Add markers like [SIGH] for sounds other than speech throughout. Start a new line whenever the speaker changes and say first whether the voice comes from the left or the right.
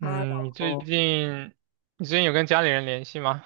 left: 哈
right: 嗯，你最
left: 喽。
right: 近有跟家里人联系吗？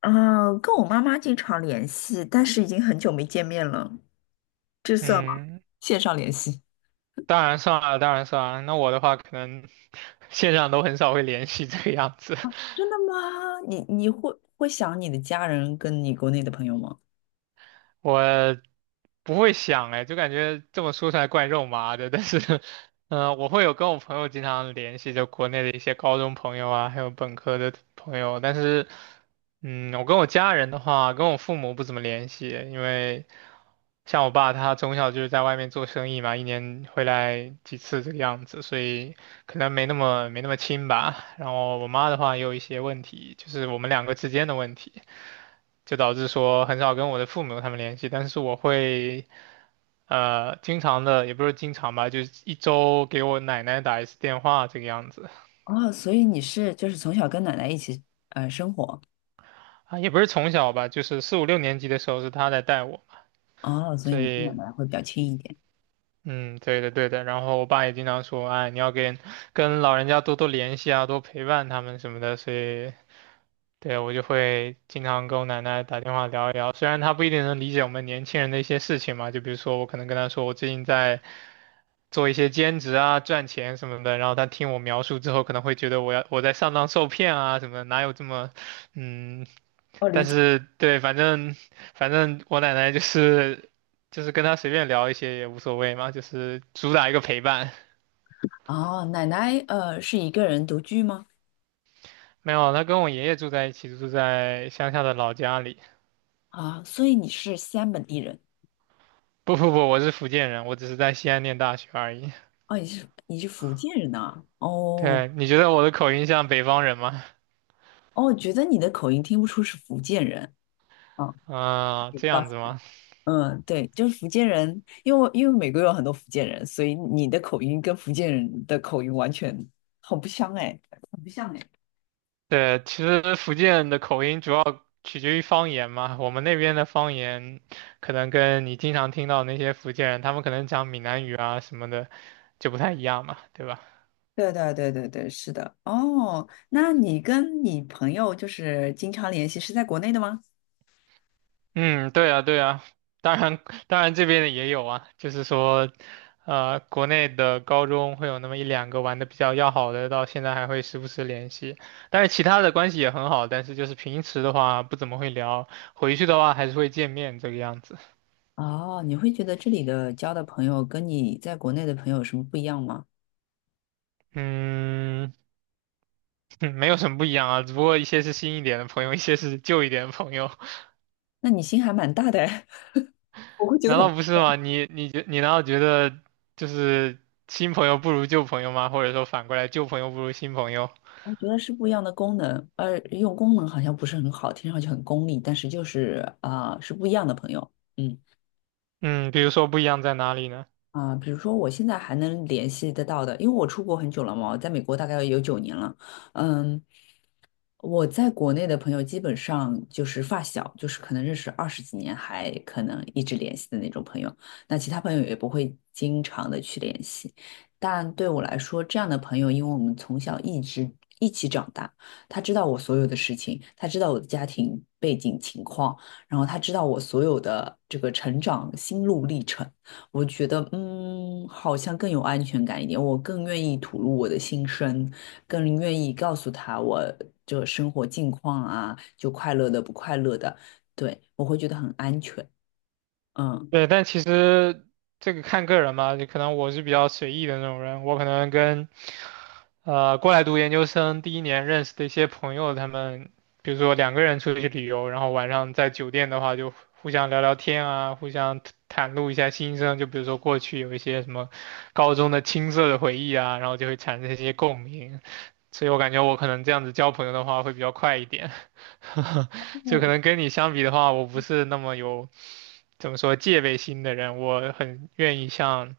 left: 啊，跟我妈妈经常联系，但是已经很久没见面了，这算吗？
right: 嗯，
left: 线上联系。
right: 当然算了，当然算了。那我的话，可能 [LAUGHS] 线上都很少会联系这个样子。
left: 真的
right: [LAUGHS]
left: 吗？你会想你的家人跟你国内的朋友吗？
right: 我不会想哎，就感觉这么说出来怪肉麻的，但是，[LAUGHS] 我会有跟我朋友经常联系，就国内的一些高中朋友啊，还有本科的朋友，但是，嗯，我跟我家人的话，跟我父母不怎么联系，因为像我爸他从小就是在外面做生意嘛，一年回来几次这个样子，所以可能没那么亲吧。然后我妈的话也有一些问题，就是我们两个之间的问题。就导致说很少跟我的父母他们联系，但是我会经常的，也不是经常吧，就是一周给我奶奶打一次电话这个样子。
left: 哦，所以你是就是从小跟奶奶一起生活。
right: 啊，也不是从小吧，就是四五六年级的时候是她在带我，
left: 哦，所以
right: 所
left: 你跟奶
right: 以
left: 奶会比较亲一点。
right: 嗯，对的，然后我爸也经常说，哎，你要跟老人家多多联系啊，多陪伴他们什么的，所以。对，我就会经常跟我奶奶打电话聊一聊，虽然她不一定能理解我们年轻人的一些事情嘛，就比如说我可能跟她说我最近在做一些兼职啊，赚钱什么的。然后他听我描述之后，可能会觉得我在上当受骗啊什么的，哪有这么，嗯，
left: 我理
right: 但
left: 解。
right: 是对，反正我奶奶就是跟他随便聊一些也无所谓嘛，就是主打一个陪伴。
left: 哦，奶奶是一个人独居吗？
right: 没有，他跟我爷爷住在一起，住在乡下的老家里。
left: 啊，所以你是西安本地人。
right: 不，我是福建人，我只是在西安念大学而已。
left: 哦，你是福建人呐，哦。
right: 对，你觉得我的口音像北方人吗？
left: 哦，觉得你的口音听不出是福建人。哦，
right: 啊、这样子吗？
left: 嗯，对，就是福建人，因为美国有很多福建人，所以你的口音跟福建人的口音完全很不相哎。很不像哎。
right: 对，其实福建的口音主要取决于方言嘛。我们那边的方言，可能跟你经常听到那些福建人，他们可能讲闽南语啊什么的，就不太一样嘛，对吧？
left: 对对对对对，是的。哦，那你跟你朋友就是经常联系，是在国内的吗？
right: 嗯，对啊，对啊。当然，当然这边的也有啊，就是说，国内的高中会有那么一两个玩的比较要好的，到现在还会时不时联系。但是其他的关系也很好，但是就是平时的话不怎么会聊，回去的话还是会见面这个样子。
left: 哦，你会觉得这里的交的朋友跟你在国内的朋友有什么不一样吗？
right: 嗯。[LAUGHS] 嗯，没有什么不一样啊，只不过一些是新一点的朋友，一些是旧一点的朋友，[LAUGHS]
left: 那你心还蛮大的哎，[LAUGHS] 我会觉得
right: 难
left: 很。
right: 道不是吗？你难道觉得就是新朋友不如旧朋友吗？或者说反过来，旧朋友不如新朋友？
left: 我觉得是不一样的功能。用功能好像不是很好，听上去很功利，但是就是啊，是不一样的朋友。嗯。
right: 嗯，比如说不一样在哪里呢？
left: 啊，比如说我现在还能联系得到的，因为我出国很久了嘛，我在美国大概有9年了。嗯，我在国内的朋友基本上就是发小，就是可能认识20几年，还可能一直联系的那种朋友。那其他朋友也不会经常的去联系。但对我来说，这样的朋友，因为我们从小一直一起长大，他知道我所有的事情，他知道我的家庭背景情况，然后他知道我所有的这个成长心路历程。我觉得，好像更有安全感一点，我更愿意吐露我的心声。更愿意告诉他我这生活近况啊，就快乐的不快乐的。对，我会觉得很安全。嗯。
right: 对，但其实这个看个人嘛，就可能我是比较随意的那种人，我可能跟过来读研究生第一年认识的一些朋友，他们比如说两个人出去旅游，然后晚上在酒店的话就互相聊聊天啊，互相袒露一下心声，就比如说过去有一些什么高中的青涩的回忆啊，然后就会产生一些共鸣，所以我感觉我可能这样子交朋友的话会比较快一点，[LAUGHS] 就可能跟你相比的话，我不是那么有。怎么说戒备心的人，我很愿意向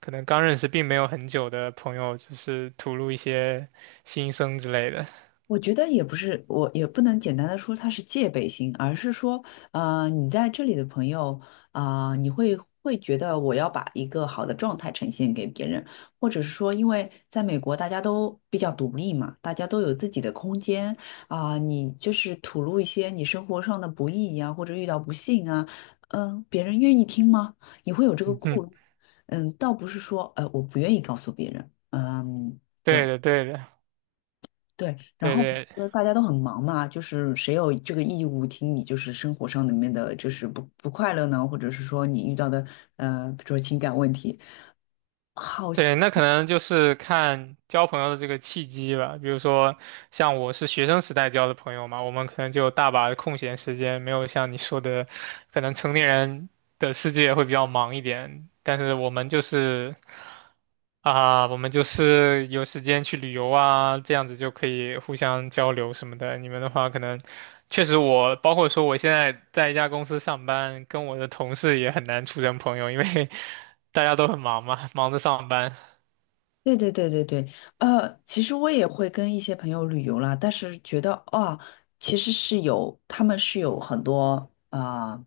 right: 可能刚认识并没有很久的朋友，就是吐露一些心声之类的。
left: 我觉得也不是，我也不能简单的说他是戒备心，而是说，你在这里的朋友，啊，你会觉得我要把一个好的状态呈现给别人，或者是说，因为在美国大家都比较独立嘛，大家都有自己的空间啊，你就是吐露一些你生活上的不易呀，或者遇到不幸啊。别人愿意听吗？你会有这个
right: 嗯，
left: 顾虑。嗯，倒不是说，我不愿意告诉别人。嗯。
right: 对的，对的，
left: 对，然
right: 对
left: 后
right: 对，
left: 大家都很忙嘛，就是谁有这个义务听你就是生活上里面的就是不快乐呢，或者是说你遇到的，比如说情感问题。好。
right: 对，那可能就是看交朋友的这个契机吧。比如说，像我是学生时代交的朋友嘛，我们可能就有大把的空闲时间，没有像你说的，可能成年人的世界会比较忙一点。但是我们就是我们就是有时间去旅游啊，这样子就可以互相交流什么的。你们的话，可能确实我，包括说我现在在一家公司上班，跟我的同事也很难处成朋友，因为 [LAUGHS] 大家都很忙嘛，忙着上班。
left: 对对对对对。其实我也会跟一些朋友旅游啦，但是觉得啊，其实是有，他们是有很多啊、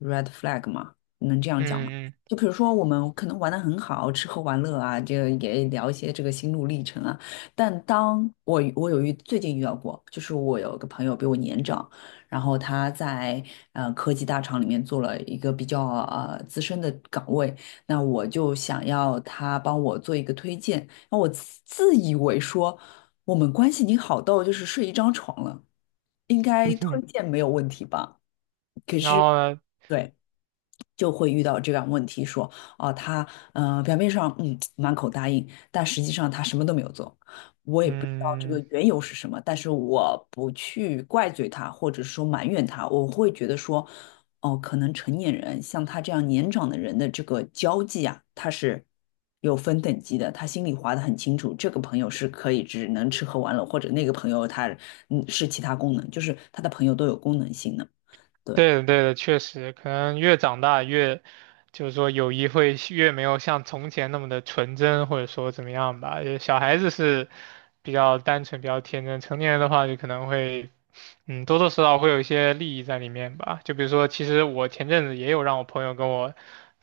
left: red flag 嘛，能这样讲吗？
right: 嗯
left: 就比如说我们可能玩的很好，吃喝玩乐啊，这个也聊一些这个心路历程啊。但当我最近遇到过，就是我有个朋友比我年长，然后他在科技大厂里面做了一个比较资深的岗位。那我就想要他帮我做一个推荐。那我自以为说我们关系已经好到就是睡一张床了，应该推
right: 嗯，[LAUGHS]
left: 荐没有问题吧？
right: 然
left: 是。
right: 后呢，
left: 对。就会遇到这样问题说，啊，他表面上满口答应，但实际上他什么都没有做。我也不知道这个
right: 嗯。
left: 缘由是什么，但是我不去怪罪他，或者说埋怨他，我会觉得说，哦，可能成年人像他这样年长的人的这个交际啊，他是有分等级的，他心里划得很清楚，这个朋友是可以只能吃喝玩乐，或者那个朋友他是其他功能，就是他的朋友都有功能性的。对。
right: 对的，对的，确实，可能越长大越，就是说友谊会越没有像从前那么的纯真，或者说怎么样吧。就是小孩子是比较单纯、比较天真，成年人的话就可能会，嗯，多多少少会有一些利益在里面吧。就比如说，其实我前阵子也有让我朋友跟我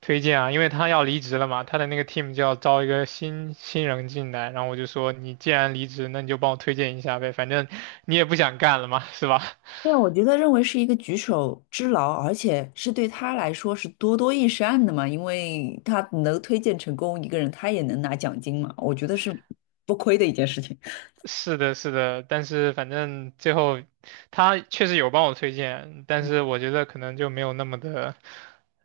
right: 推荐啊，因为他要离职了嘛，他的那个 team 就要招一个新人进来，然后我就说，你既然离职，那你就帮我推荐一下呗，反正你也不想干了嘛，是吧？
left: 对，我觉得认为是一个举手之劳，而且是对他来说是多多益善的嘛，因为他能推荐成功一个人，他也能拿奖金嘛，我觉得是不亏的一件事情。
right: 是的，是的，但是反正最后他确实有帮我推荐，但是我觉得可能就没有那么的，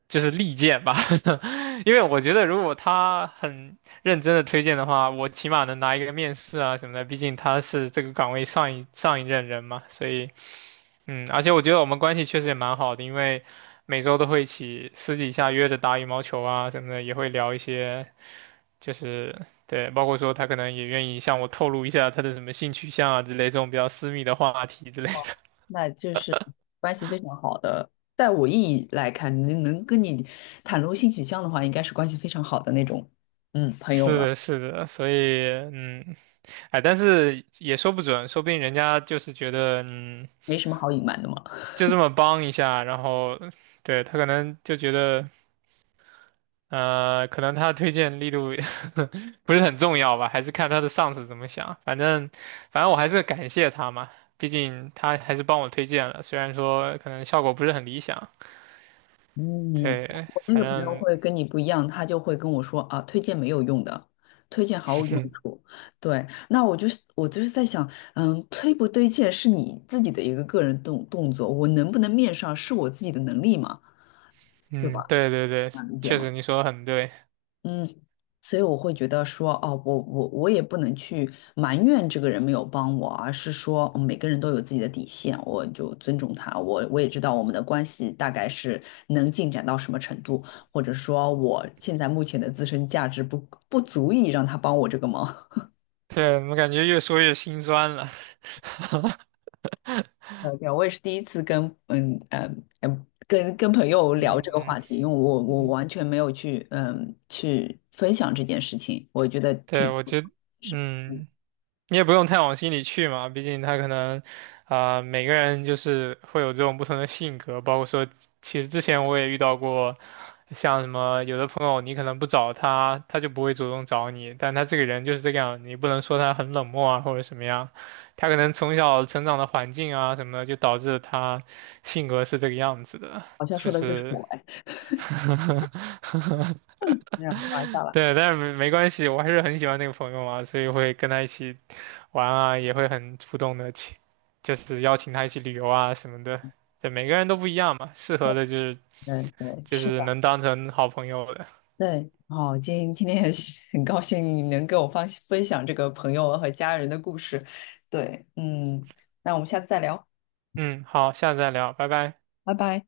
right: 就是利剑吧，[LAUGHS] 因为我觉得如果他很认真的推荐的话，我起码能拿一个面试啊什么的，毕竟他是这个岗位上一任人嘛，所以嗯，而且我觉得我们关系确实也蛮好的，因为每周都会一起私底下约着打羽毛球啊什么的，也会聊一些，就是对，包括说他可能也愿意向我透露一下他的什么性取向啊之类这种比较私密的话题之类的。[LAUGHS]
left: [LAUGHS] 那就是关系非常好的。在我意义来看，能跟你袒露性取向的话，应该是关系非常好的那种，嗯，朋友
right: 是的，
left: 了。
right: 是的，所以嗯，哎，但是也说不准，说不定人家就是觉得嗯，
left: 没什么好隐瞒的嘛。
right: 就这么帮一下，然后对他可能就觉得。可能他的推荐力度 [LAUGHS] 不是很重要吧，还是看他的上司怎么想。反正，反正我还是感谢他嘛，毕竟他还是帮我推荐了，虽然说可能效果不是很理想。
left: 嗯，
right: 对，
left: 我那
right: 反
left: 个朋友
right: 正，
left: 会跟你不一样，他就会跟我说啊，推荐没有用的，推荐毫无用处。对，那我就是在想。推不推荐是你自己的一个个人动作，我能不能面上是我自己的能力嘛，对
right: 嗯，
left: 吧？
right: 对对对，
left: 能理解
right: 确
left: 吗？
right: 实你说的很对。
left: 嗯，所以我会觉得说，哦，我也不能去埋怨这个人没有帮我，而是说，每个人都有自己的底线，我就尊重他。我也知道我们的关系大概是能进展到什么程度，或者说我现在目前的自身价值不足以让他帮我这个忙。[LAUGHS]
right: 对，我感觉越说越心酸了。[LAUGHS]
left: 对，我也是第一次跟朋友聊这个
right: 嗯
left: 话题，因为我
right: 嗯，
left: 完全没有去去分享这件事情，我觉得
right: 对，
left: 挺
right: 我觉得，
left: 是
right: 嗯。你也不用太往心里去嘛，毕竟他可能，啊、每个人就是会有这种不同的性格，包括说，其实之前我也遇到过，像什么有的朋友你可能不找他，他就不会主动找你，但他这个人就是这个样，你不能说他很冷漠啊或者什么样，他可能从小成长的环境啊什么的，就导致他性格是这个样子的，
left: 好像说
right: 确
left: 的就是
right: 实。
left: 我哎。
right: [LAUGHS]
left: 没有开玩笑了。
right: 对，但是没关系，我还是很喜欢那个朋友嘛，所以会跟他一起玩啊，也会很主动的去，就是邀请他一起旅游啊什么的。对，每个人都不一样嘛，适合的就是
left: 嗯，对，
right: 就
left: 是
right: 是
left: 的。
right: 能当成好朋友的。
left: 对，哦，今天很高兴你能跟我分享这个朋友和家人的故事。对。嗯，那我们下次再聊，
right: 嗯，好，下次再聊，拜拜。
left: 拜拜。